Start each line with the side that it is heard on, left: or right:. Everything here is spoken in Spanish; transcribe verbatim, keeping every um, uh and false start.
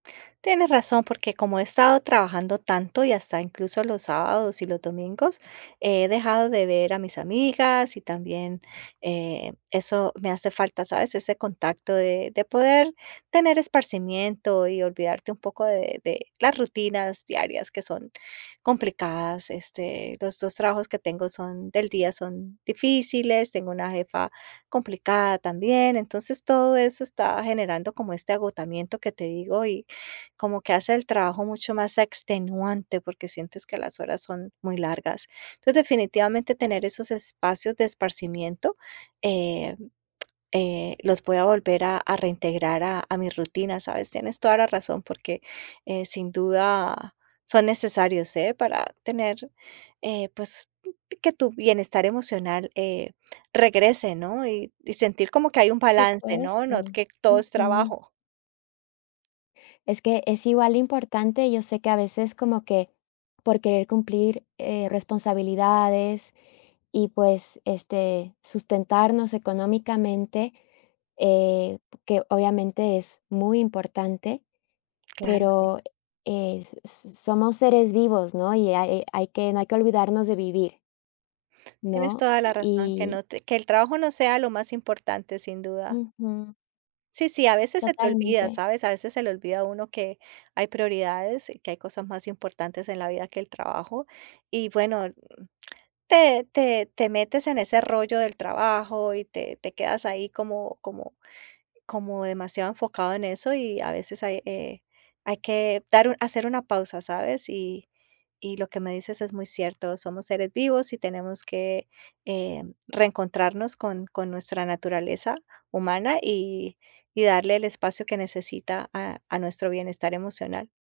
right: Tienes razón, porque como he estado trabajando tanto y hasta incluso los sábados y los domingos, he dejado de ver a mis amigas y también, eh, eso me hace falta, ¿sabes? Ese contacto de de poder tener esparcimiento y olvidarte un poco de de la rutinas diarias, que son complicadas. Este, los dos trabajos que tengo son del día, son difíciles, tengo una jefa complicada también. Entonces, todo eso está generando como este agotamiento que te digo y como que hace el trabajo mucho más extenuante, porque sientes que las horas son muy largas. Entonces, definitivamente, tener esos espacios de esparcimiento, em, eh, los pueda volver a a reintegrar a a mi rutina, ¿sabes? Tienes toda la razón, porque, eh, sin duda son necesarios, ¿eh? para tener, eh, pues, que tu bienestar emocional, eh, regrese, ¿no? Y y sentir como que hay un balance, ¿no? No,
left: Supuesto.
right: que todo es
left: Ujú.
right: trabajo.
left: Es que es igual de importante. Yo sé que a veces como que, por querer cumplir, eh, responsabilidades y, pues, este, sustentarnos económicamente, eh, que obviamente es muy importante,
right: Claro, sí.
left: pero, eh, s s somos seres vivos, ¿no? Y hay, eh, hay que no hay que olvidarnos de vivir.
right: Tienes
left: ¿No?
right: toda la razón, que
left: Y
right: no te que el trabajo no sea lo más importante, sin duda.
left: Ujú.
right: Sí, sí, a veces se te olvida,
left: Totalmente.
right: ¿sabes? A veces se le olvida a uno que hay prioridades, que hay cosas más importantes en la vida que el trabajo, y bueno, te te te metes en ese rollo del trabajo y te te quedas ahí como como como demasiado enfocado en eso, y a veces hay, eh, hay que dar u hacer una pausa, ¿sabes? Y y lo que me dices es muy cierto, somos seres vivos y tenemos que, em, reencontrarnos con con nuestra naturaleza humana y y darle el espacio que necesita a a nuestro bienestar emocional.